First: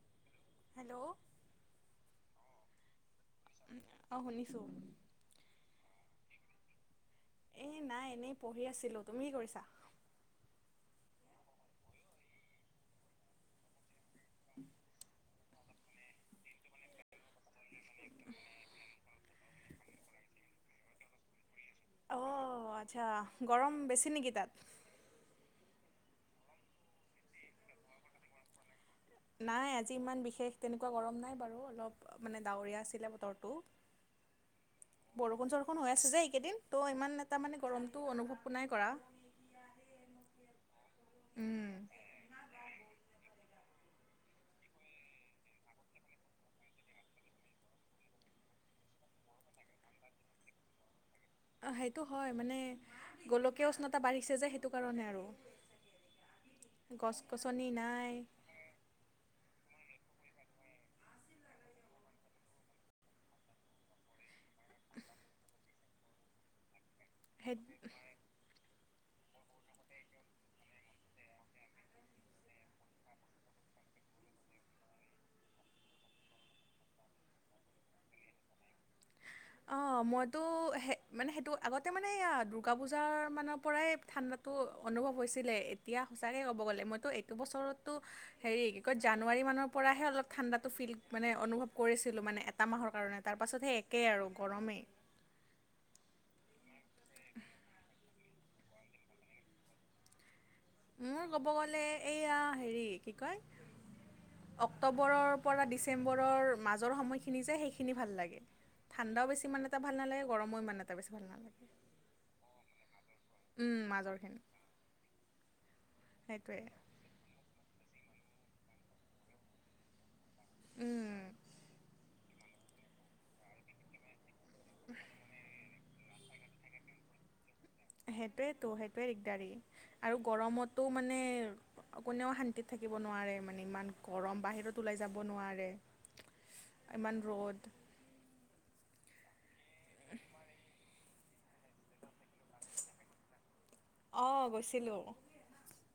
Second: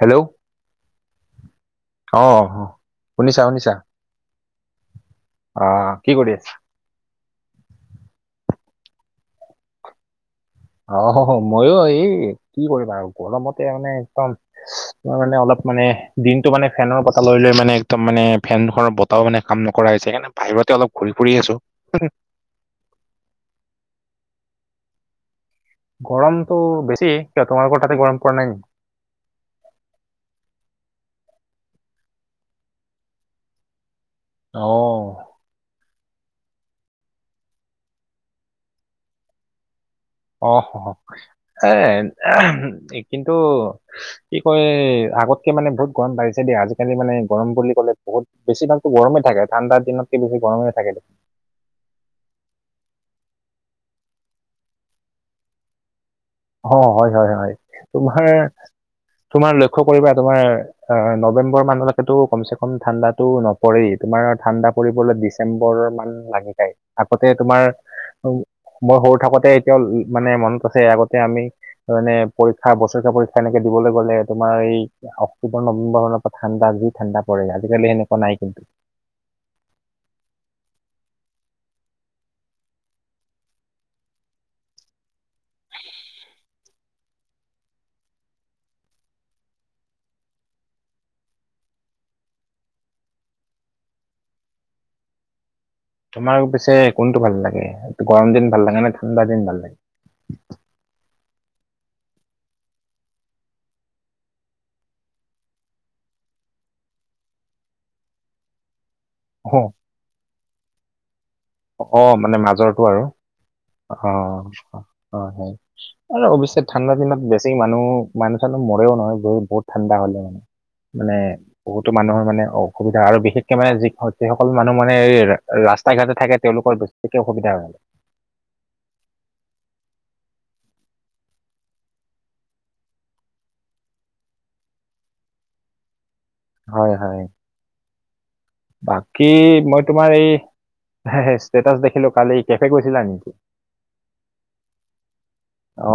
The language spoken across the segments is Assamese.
হেল্ল' হেল্ল' আহ শুনিছা শুনিছা। অঁ শুনিছোঁ অ কি কৰি আছ? এই নাই এনেই পঢ়ি আছিলোঁ তুমি কি কৰিছা? অ ময়ো এই কি কৰিম আৰু গৰমতে মানে একদম তাৰ মানে অলপ মানে দিনটো মানে ফেনৰ বতাহ লৈ লৈ মানে একদম মানে ফেন খনৰ বতটাও মানে কাম নকৰা হৈছে স বাহিৰতে অলপ ঘূৰি ফুৰি আছো। অঁ আচ্ছা গৰম বেছি নেকি তাত? গৰমতটো বেছি কিয় তোমালোকৰ তাতে গৰম পৰা নাই নকি? নাই আজি ইমান বিশেষ তেনেকুৱা গৰম নাই বাৰু অলপ মানে ডাৱৰীয়া আছিলে বতৰটো। অ বৰষুণ চৰষু হৈ আছে যে এইকেইদিন ত' ইমান এটা মানে গৰমতটো অনুভৱটো নাই কৰা। অ উম, এ কিন্তু কি কয় আগতকে মানে বহুত গৰম বাঢ়িছে দেই আজিকালি মানে গৰম বুলি ক'লে বহুত বেি ভাগকো গৰমেই থাকে ঠাণ্ড দিনত কি বেছি গম থাকে। অ সেইটো হয় মানে গোলকীয় উষ্ণতা বাঢ়িছে যে সেইটো কাৰণে আৰু অ হয় গছ হয় হয় গছনি নাই তোমাৰ তোমাৰ লক্ষ্য কৰিবা তোমাৰ অ নৱেম্বৰ মানলৈকেতো কমচে কম ঠাণ্ডাতো নপৰেই তোমাৰ ঠাণ্ডা পৰিবলৈ ডিচেম্বৰ মান লাগি যায় আগতে তোমাৰ সেই মই সৰু থাকোতে এতিয়াও মানে মনত আছে আগত এতিয়া আমি মানে পৰীক্ষা বছৰেকীয়া পৰীক্ষা এনেকে দিবলৈ গলে তোমাৰ এই অক্টোবৰ নৱেম্বৰৰ পৰা ঠাণ্ডা যি ঠাণ্ডা পৰে আজিকালি সেনেকোৱা নাই কিন্তু অ মইতো সে মানে সেইটো আগতে মানে দুৰ্গা পূজাৰ মানৰ পৰাই ঠাণ্ডাত তো অনুভৱ হৈছিলে এতিয়া সঁচাকে ক'ব গ'লে মইতো এইটো বছৰতো হেৰি কি কয় জানুৱাৰী মানৰ পৰাহে অলপ ঠাণ্ডাটো ফিল মানে অনুভৱ কৰিছিলো মানে এটা মাহৰ কাৰণে তাৰপাছত হে একেই আৰু গৰমেই তোমাৰ পিছে কোনটো ভাল লাগে গৰম দিন ভাল লাগে নে ঠাণ্ডা দিন ভাল লাগে মোৰ ক'ব গ'লে এইয়া হেৰি কি কয় অক্টোবৰৰ পৰা ডিচেম্বৰৰ মাজৰ সময়খিনি যে সেইখিনি ভাল লাগে ঠাণ্ডাও বেছি অ ইমান এটা ভালা নালাগে গৰমো ইমান এটা বেছি ভাল নালাগে অ মানে মাজৰতো আৰু উম, অ মাজৰখিনি অ সেই আৰু সেইটোৱে অৱশ্যে ঠাণ্ডা দিনত বেছি মানুহ মানুহ চানুহ মৰেও নহয় বহুত ঠাণ্ডা হ'লে মানে মানে উম বহুতো মানুহৰ মানে অসুবিধা আৰু বিশেষ কে মানে যি যিসকল মানুহ মানে এই ৰাস্তাই ঘাটে থাকে তেওঁলোকৰ বেছিকে অসুবিধা হয় সেইটোৱেতো সেইটোৱে দিগদাৰী আৰু গৰমতো মানে কোনেও শান্তিত থাকিব নোৱাৰে মানে ইমান গৰম বাহিৰত ওলাই যাব নোৱাৰে হয় ইমান হয়। ৰ'দ বাকী মই তোমাৰ এই ষ্টেটাচ দেখিলো কালি কেফে গৈছিলা নেকি অঁ গৈছিলোঁ অ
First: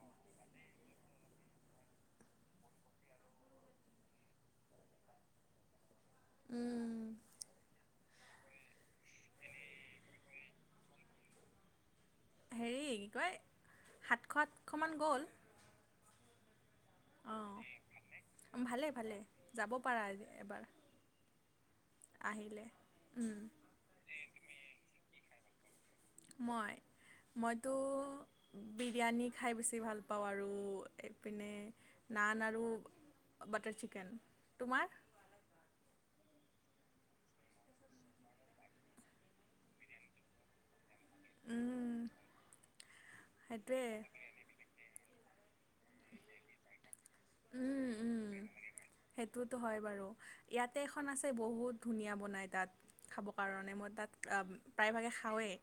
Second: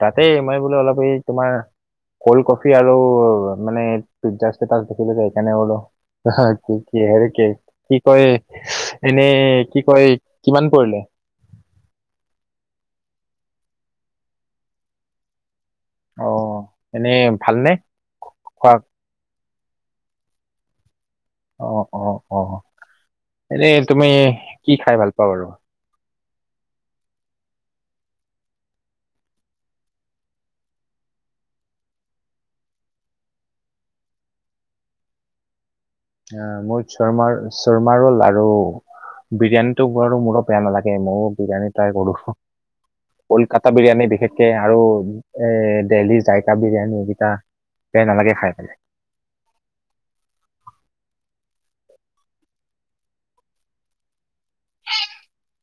তাতে মই বোলে অলপ সেই তোমাৰ কল্ড কফি আৰু মানে পিজ্জা ষ্টেষ্টাচ দেখিলো যে সেইকাৰণে বোলো কি কি হেৰি কি কি কয় এনেই কি কয় কিমান কৰিলে হেৰি কি কয় সাতশ আঠশমান গ'ল অ এনেই ভালনে খোৱা ভালে যাব পাৰা আজি এবাৰ অ অ অ আহিলে এনে তুমি কি খাই ভাল পোৱা বাৰু মই মইতো বিৰিয়ানী খাই বেছি ভাল পাও আৰু এইপিনে নান আৰু বাটাৰ চিকেন তোমাৰ মোৰ চৰমাৰ চৰ্মাৰো লাৰু বিৰিয়ানিতো বাৰু মোৰো বেয়া নালাগে মোৰো বিৰিয়ানী ট্ৰাই কৰো কলিকাতা সেইটোৱে বিৰিয়ানি বিশেষকে আৰু এ দেললি যায়কা বিৰিয়ানীকেইটা উম বেয়া উম নালাগে খাই পেলাই সেইটোতো হয় বাৰু ইয়াতে এখন আছে বহুত ধুনীয়া বনায় তাত খাবৰ কাৰণে মই তাত প্ৰায়ভাগে খাওৱেই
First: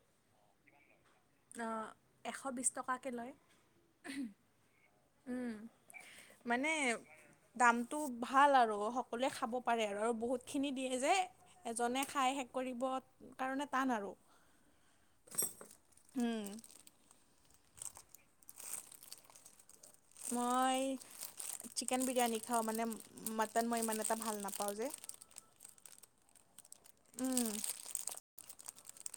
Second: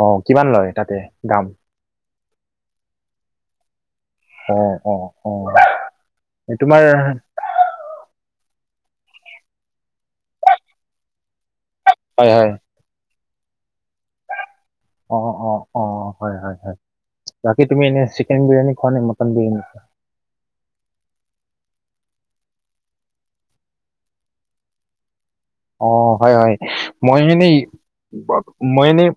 অ কিমান লয় তাতে দাম অ এশ বিছ টকাকে লয় অ অ অ এই মানে তোমাৰ দামটো ভাল আৰু সকলোৱে খাব পাৰে আৰু বহুতখিনি দিয়ে যে এজনে হয় খাই হয় শেষ কৰিব কাৰণে টান আৰু। অ অ অ অ হয় উম, হয় হয় বাকী তুমি এনেই চিকেন বিৰিয়ানী খোৱা নে মটন বিৰিয়ানী? মই চিকেন বিৰিয়ানী খাওঁ মানে মাটন মই ইমান এটা ভাল নাপাওঁ যে। অ হয় হয় মই উম, এনেই মই এনেই,,,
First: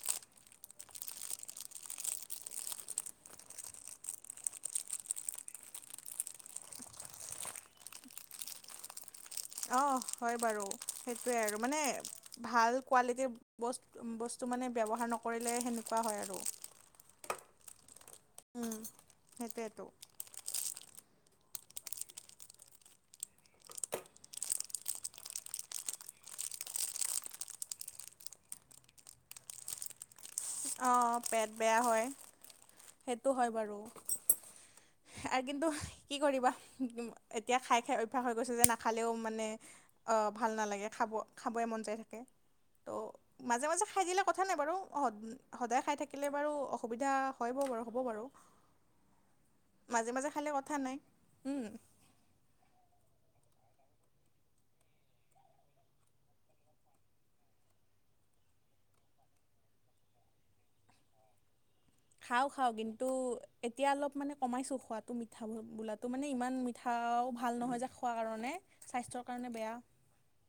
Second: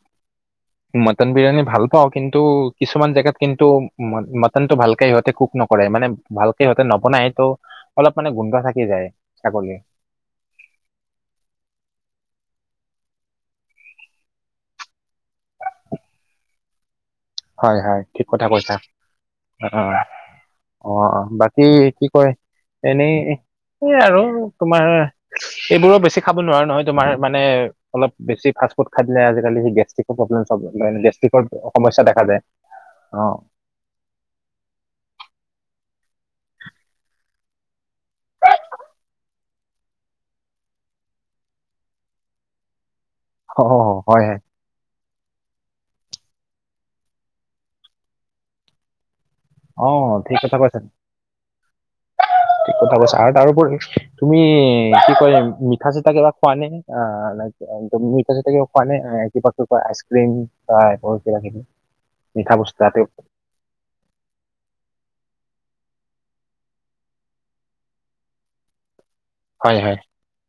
মটন বিৰিয়ানী ভাল পাওঁ কিন্তু কিছুমান জেগাত কিন্তু মট মট সনটো ভালকে সিহঁতে কুক নকৰে মানে ভালকে সিহঁতে নবনাই তটো অলপ মানে গোন্ধ থাকি যায়। ছাগলী অঁ হয় বাৰু সেইটোৱে আৰু মানে ভাল কোৱালিটিৰ,, বস বস্তু মানে ব্যৱহাৰ নকৰিলে সেনেকুৱা হয় আৰু। হয়ঁ হয়ঁ ঠিক কথা কৈছা উম। অঁ সেইটোৱেতো অঁ। অঁ অঁ বাকী কি কয় এনেই এই আৰু তোমাৰ,,, এইবোৰো বেছি খাব নোৱাৰো নহয় তোাৰানে অলপ বেছি ফাষ্ট ফুড খাই দিলে আজি কালি গেষ্ট্ৰিকো প্ৰব্লেম অ', গেষ্টিকৰ পেট বেয়া সমস্যা হয় দেখা যায় অ সেইটো হয় বাৰু আৰু কিন্তু কি কৰিবা? এতিয়া খাই খাই অভ্য়াস হৈ গৈছে যে নাখালেও মানে অঁ ভাল নালাগে খাব খাবই মন যায় থাকে ত' অ মাজে মাজে খাই হয় দিলে হয় কথা নাই বাৰু অহত সদায় খাই থাকিলে বাৰু অসুবিধা হয় ব বাৰু হ'ব বাৰু। অ মাজে মাজে ঠিক খালে কথা কৈছা নাই উমঁ। কথা কৈছা আৰু তাৰোপৰি তুমি কি কয় মিঠা চিঠা কিবা খোৱা নে? অ ন তুমি ক খোৱা নাই কিবা ক আইচ ক্ৰ্ৰীম বা কিবাকিবি উমঁ! খাওঁ খাওঁ কিন্তু,,, এতিয়া অলপ মানে কমাইছোঁ খোৱাটো মিঠা বোলাটো মানে ইমান মিঠাও ভাল নহয় যে খোৱাৰ কাৰণে। স্বাস্থ্যৰ কাৰণে বেয়া হয় হয়।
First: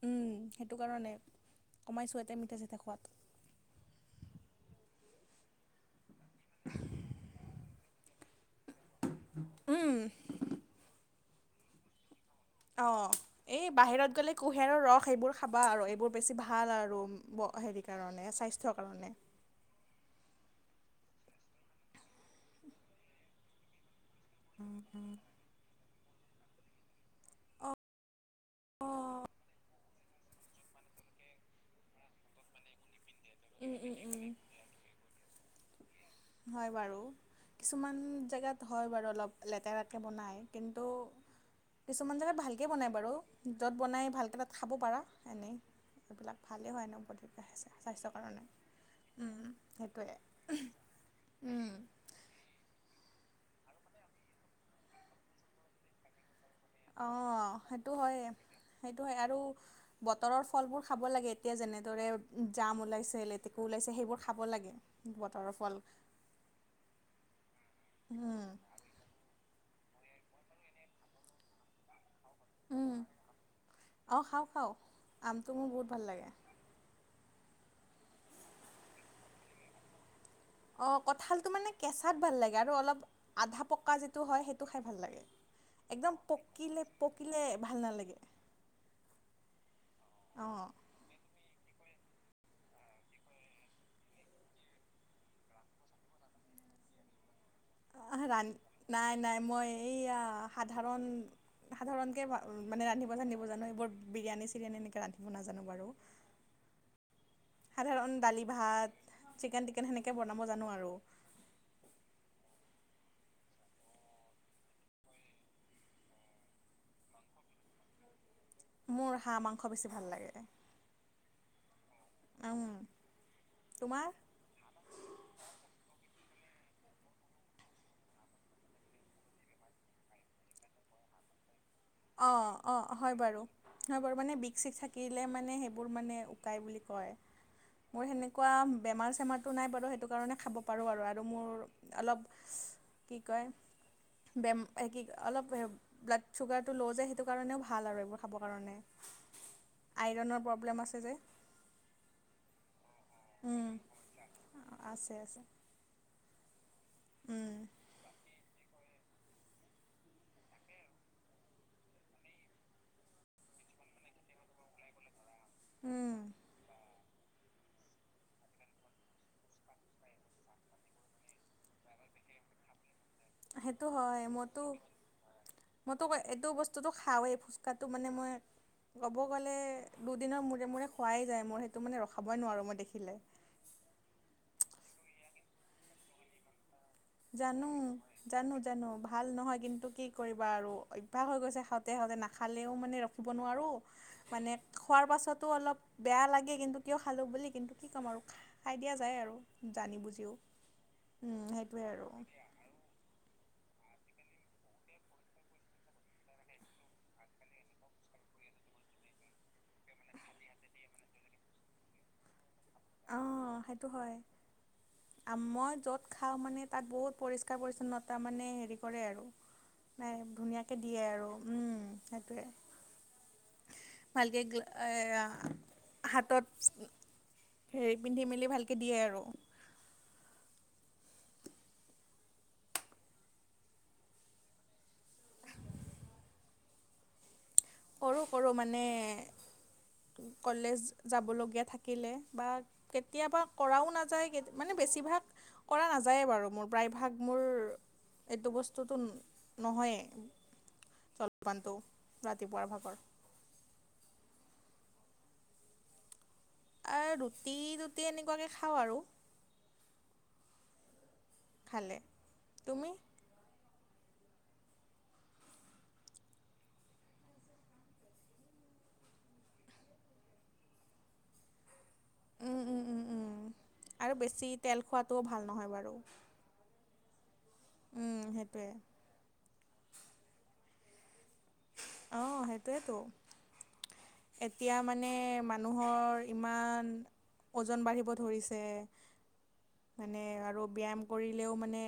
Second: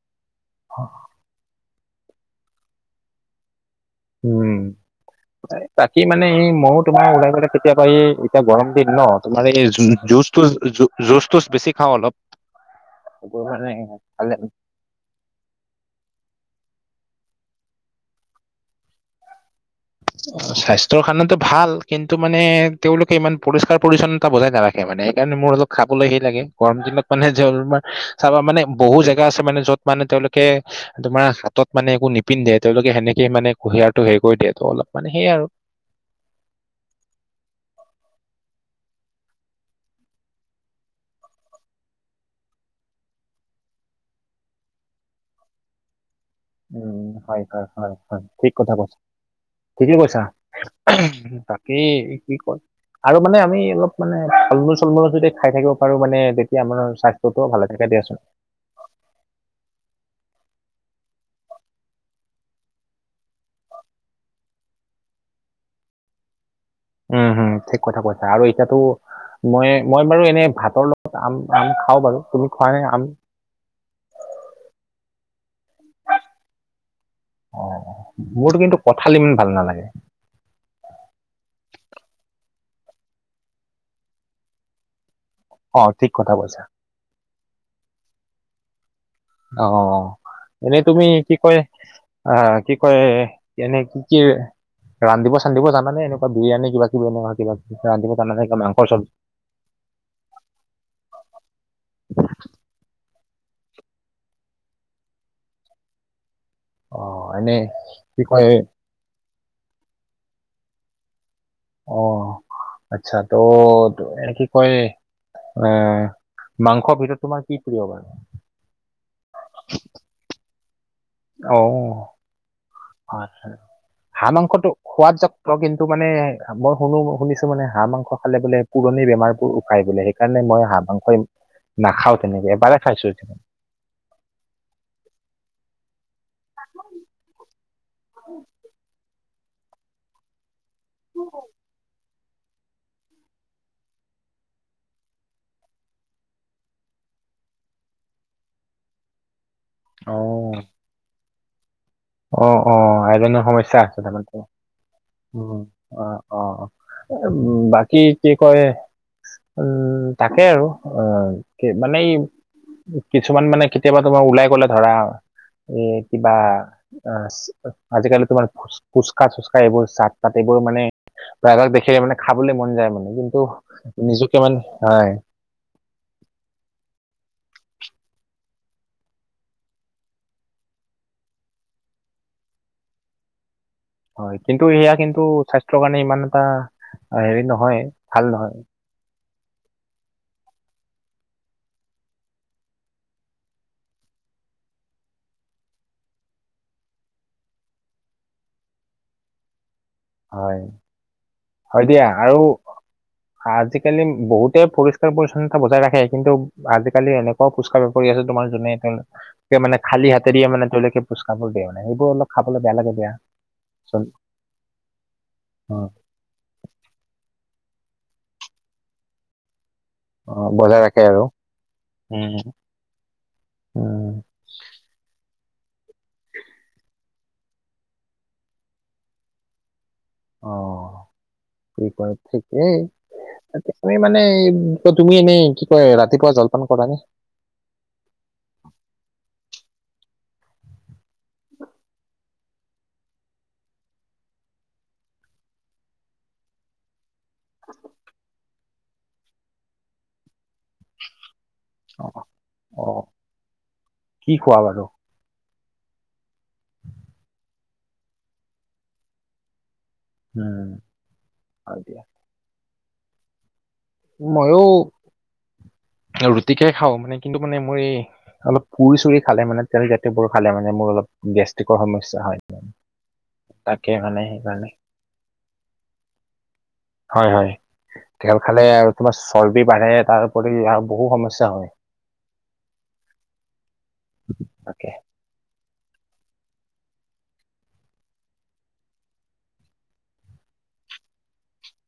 ওম সেইটো কাৰণে কমাইছোঁ এয়াতে মিঠা চিঠা খোৱাত। উমঁ বাকী মানে এই ময়ো তোমাৰ ওলাই গলে কেতিয়াবা এই এতিয়া গৰম দিন ন তোমাৰ এই উম জুচ জুচটোচ বেছি খাওঁ অলপ। অঁ এইবোৰ মানে এই বাহিৰত গ'লে খালে কুঁহিয়াৰৰ ৰস এইবোৰ খাবা আৰু এইবোৰ বেছি ভাল আৰু হেৰি কাৰণে স্বাস্থ্যৰ কাৰণে। অঁ স্বাস্থ্যৰ কাৰণেতো ভাল কিন্তু মানে তেওঁলোকে ইমান পৰিষ্কাৰ পৰিচ্ছন্নত,,, টা বজাই নাৰাখে মানে সেইকাৰণে মোৰ অলপ খাবলৈ সেই লাগে গৰম দিনত মানে যে অলপমান চাবা মানে বহু জেগা আছে মানে য'ত মানে তেওঁলোকে তোমাৰ হাতত মানে একো পিন্ধে তেওঁলোকে সেনেকে মানে উম উম কুঁহিয়াৰটো উম হেৰি দিয়ে ত অলপানেয় সেই আৰু। হয়ঁ! বাৰু। কিছুমান জেগাত হয় বাৰু অলপ লেতেৰাকৈ বনায় কিন্তু কিছুমান জেগাত ভালকৈ বনায় বাৰু য'ত বনাই ভালকৈ তাত খাব পাৰা এনেই এইবিলাক। ভালেই হয় ন উম হয় বৈধতা হয় হৈছে হয় স্বাস্থ্যৰ হয় কাৰণে ঠিক কথা ওম সেইটোৱে ওহোঁ। ওহোঁ বাকী কি কয়। আৰু মানে আমি অলপ মানে ফল মূল চল মূল যদি খাই থাকিব পাৰো মানে। তেতিয়া আমাৰ স্বাস্থ্যয়টো অঁ ভাল থকে সেইটো দিয়াচোন। হয় সেইটো হয় আৰু,,, বতৰৰ ফলবোৰ খাব লাগে এতিয়া যেনেদৰে জাম ওলাইছে লেতেকু ওলাইছে সেইবোৰ খাব লাগে। বতৰৰ ফল। উমঁ হম ঠিক কথা কৈছা আৰু উম, এতিয়াতো মই মই বাৰু এনে ভাতৰ লগত আম আম খাওঁ বাৰু তুমি খোৱা নে উম আম? অ খাওঁ খাওঁ আমটো মোৰ বহুত ভাল লাগে অহ মোৰতো কিন্তু কঁঠাল ইমান ভাল নালাগে অঁহ কঁঠালটো মানে কেঁচাত ভাল লাগে আৰু অলপ আধা পকা যিটো হয় সেইটো খাই ভাল লাগে অ', ঠিক একদম কথা কৈছা। পকিলে পকিলে ভাল নালাগে অহ অঁ এনেই তুমি কি কয় আহ কি কয় এনে কি কি ৰান্ধিব চান্ধিব জান নে এনেকুৱা বিৰিয়ানি কিবা কিব এনেকুৱা কিবা কিবি ৰান্ধিব ৰা জানানে? কিবা মাংসৰ চব নাই নাই মই এইয়া সাধাৰণ সাধাৰণকে মা মানে ৰান্ধিব চান্ধিব জানো এইবোৰ বিৰিয়ানী চিৰিয়ানী এনেকে ৰান্ধিব নাজানো বাৰু অহ এনে সাধাৰণ কি দালি কয় ভাত চিকেন টিকেন সেনেকে বনাব জানো আৰু অহ আচ্ছা ত এনে কি কয় এহ মাংসৰ ভিতৰত তোমাৰ কি প্ৰিয় বাৰু মোৰ হাঁহ মাংস বেছি ভাল লাগে অহ উম, তোমাৰ হাহঁ মাংসতো সোৱাদ‌ চব কিন্তু মানে মই শুনো শুনিছো মানে হাঁহ মাংস খালে বোলে পুৰণি বেমাৰবোৰ উকাই বোলে সেইকাৰণে মই হাঁহ মাংস নাখাওঁ অঁ তেনেকে অঁ এবাৰেই খাইছো হয় বাৰু হয় বাৰু মানে বিষ চিক থাকিলে মানে সেইবোৰ মানে উকাই বুলি কয় মোৰ সেনেকুৱা বেমাৰ চেমাৰটো নাই বাৰু সেইটো কাৰণে খাব পাৰোঁ আৰু আৰু মোৰ অলপ কি কয় বেম এ কি অলপ ব্লাড চুগাৰ তো লৈও যে‌ সেইটো ‌কাৰণেও ভাল আৰু এইবোৰ খাবৰ কাৰণে আইৰণ অ'। প্ৰব্লেম আছে যে অহ অহ আইৰণ উম সমস্যা আছে তাৰমানে ত আছে আছে অহ অহ উম বাকী কি কয় উম তাকে আৰু অহ কি মানে কিছুমান মানে কেতিয়াবা তোমাৰ ওলাই গ'লে ধৰা এই উম কিবা আচ আজিকালি তোমাৰ ফুচকা চুচকা এইবোৰ চাট পাতিবোৰ মানে প্ৰায়ভাগ দেখিলে মানে খাবলৈ মন যায় মানে কিন্তু সেইটো হয় নিজকে মানে মইতো নাই মইতো এইটো বস্তুটো খাওঁৱে ফুচকাটো মানে মই ক'ব গ'লে দুদিনৰ মূৰে মূৰে খোৱাই যায় মোৰ সেইটো মানে ৰখাবই নোৱাৰোঁ মই দেখিলে হয় কিন্তু ইয়া কিন্তু স্বাস্থ্যৰ কাৰণে ইমান এটা হেৰি জানো নহয় ভাল নহয় জানো জানো ভ ভাল নহয় কিন্তু কি কৰিবা আৰু অভ্যাস হৈ গৈছে খাওঁতে খাওঁতে নাখালেও মানে ৰখিব নোৱাৰোঁ মানে খোৱাৰ পাছতো অলপ বেয়া লাগে কিন্তু কিয় খালো বুলি কিন্তু কি ক'ম আৰু খা খাই দিয়া যায় আৰু জানি বুজিও হয় উম সেই হয় দিয়া আৰু আজিকালি বহুতে পৰিষ্কাৰ পৰিচ্ছন্নতা বজাই ৰাখে কিন্তু আজিকালি এনে এনেকুৱাও ফুচকা বেপাৰী আছে তোমাৰ যোনে তেওঁ তেওঁ মানে খালী হাতেদি মানে তেওঁ ফুচকাবোৰ দিয়ে মানে সেইবোৰ অলপ খাবলৈ বেয়া লাগে দিয়া অহ সেইটো চোন হয় মই অ য'ত খাওঁ মানে তাত বহুত পৰিষ্কাৰ পৰিচ্ছন্নতা মানে হেৰি কৰে আৰু নাই অ ধুনীয়াকে বজাই দিয়ে ৰাখে আৰু উম সেইটোৱে উম উম ভালকে গ্ল এয়া হাতত হেৰি পিন্ধি মেলি ভালকে দিয়ে আৰু অ কি কয় ঠিকেই তুমি মানে এই তুমি এনেই কি কয় ৰাতিপুৱা জলপান কৰা নে? কৰোঁ কৰোঁ মানে কলেজ যাবলগীয়া থাকিলে বা কেতিয়াবা কৰাও নাযায় মানে বেছিভাগ কৰা নাযায়ে বাৰু মোৰ প্ৰায়ভাগ মোৰ এইটো ব স্তুতো নহয়ে জলপানটো অ ৰাতিপুৱাৰ অ ভাগৰ কি খোৱা বাৰু? এই ৰুটি ৰুটি এনেকুৱাকে খাওঁ আৰু উম হয় খালে দিয়া তুমি? মইও ৰুটিকে খাওঁ মানে কিন্তু মানে মই অলপ পুৰি-চুৰি খালে মানে তেল জাতিয়বোৰ খালে মানে মোৰ অলপ গেষ্ট্ৰিকৰ সমস্যা হয় উম উম উম উম তাকে আৰু মানে বেছি সেইকাৰণে তেল খোৱাটোও ভাল নহয় বাৰু হয় হয় উম তেল খালে সেইটোৱে আৰু তোমাৰ চৰ্বি বাঢ়ে তাৰওপৰি আৰু বহু সমস্যা হয় অ সেইটোৱেতো এতিয়া তাকে মানে মানুহৰ ইমান ওজন বাঢ়িব ধৰিছে মানে আৰু ব্যায়াম কৰিলেও মানে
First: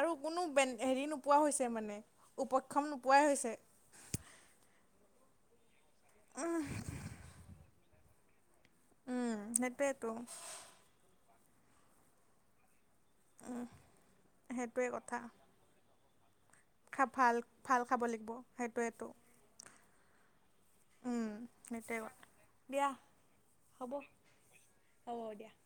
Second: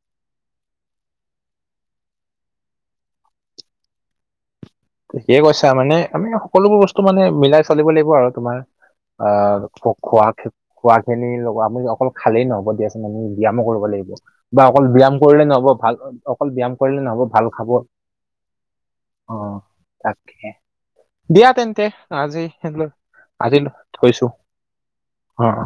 আৰু কোনো বেন হেৰি নোপোৱা হৈছে মানে উপক্ষম নোপোৱাই হৈছে ঠিকে কৈছা মানে আমি সকলোবোৰ বস্তু মানে মিলাই চলিব লাগিব আৰু তোমাৰ অ উম সেইটোৱেতো খোৱা খোৱা খিনি লগ আমি অকল খালেই নহব দিয়াচোন আমি ব্যায়ামো কৰিব লাগিব বা অকল সেইটোৱে ব্যায়াম কথা কৰিলে নহ'ব ভাল অকল ব্যায়াম কৰিলে নহব, ভাল খাব অ তাকেহে উম দিয়া তেন্তে সেইটোৱে কথা আজি সলে দিয়া আজি হ'ব থৈছো হ'ব অ দিয়া। অ